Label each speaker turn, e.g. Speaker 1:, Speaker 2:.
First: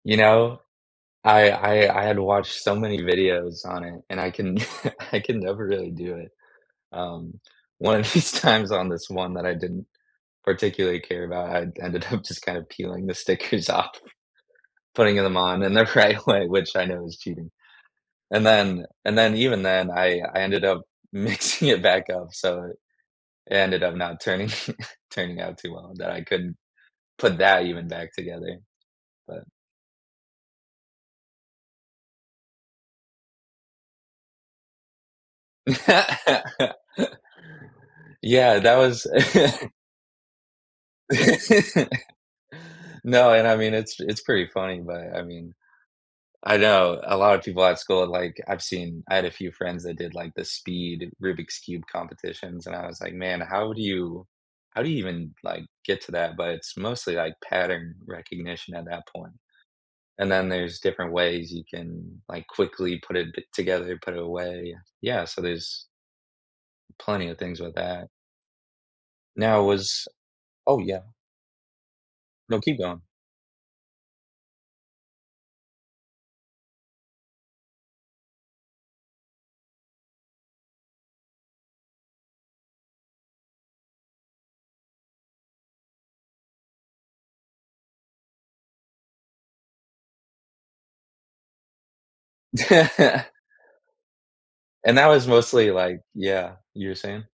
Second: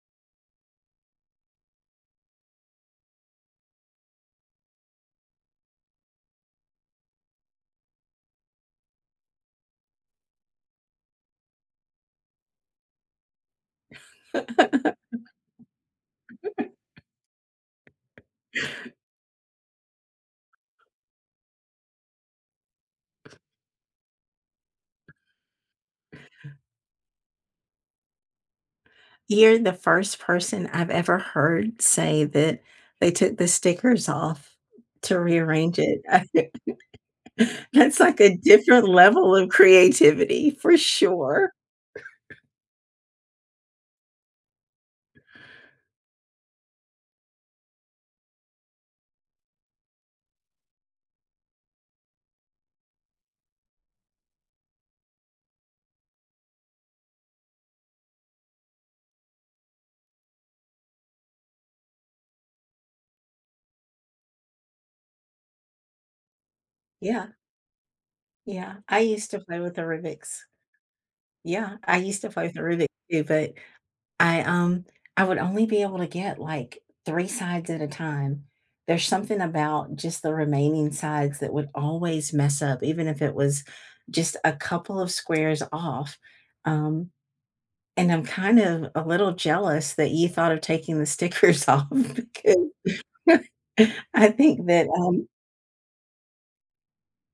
Speaker 1: You know, I I I had to watch so many videos on it, and I can I can never really do it. Um, one of these times on this one that I didn't particularly care about, I ended up just kind of peeling the stickers off, putting them on in the right way, which I know is cheating, and then and then even then, I I ended up mixing it back up, so it ended up not turning turning out too well that I couldn't put that even back together. But
Speaker 2: You're the first person I've ever heard say that they took the stickers off to rearrange it. That's like a
Speaker 1: Yeah. That
Speaker 2: different
Speaker 1: was
Speaker 2: level of creativity for sure.
Speaker 1: No, and I mean, it's it's pretty funny, but I mean I know. A lotta people at school, like, I've seen I had a few friends that did, like, the speed Rubik's Cube competitions, and I was like, "Man, how would you how do you even, like, get to that?" But it's mostly, like, pattern recognition at that point, and then there's different ways you can, like, quickly put it t together put it away, yes. Yeah, so there's plenty
Speaker 2: Yeah.
Speaker 1: of things with that.
Speaker 2: Yeah. I used to play
Speaker 1: Now
Speaker 2: with the
Speaker 1: was
Speaker 2: Rubik's
Speaker 1: Oh, yeah.
Speaker 2: Yeah, I used to play with
Speaker 1: No, keep
Speaker 2: Rubik
Speaker 1: going.
Speaker 2: too, but I, um, I would only be able to get, like, 3 sides at a time. There's something about just the remaining sides that would always mess up, even if it was just a couple of squares off, um, and I'm kind of a little jealous that you thought of taking the stickers off because I think that,
Speaker 1: And that
Speaker 2: um
Speaker 1: was mostly, like Yeah, you were saying?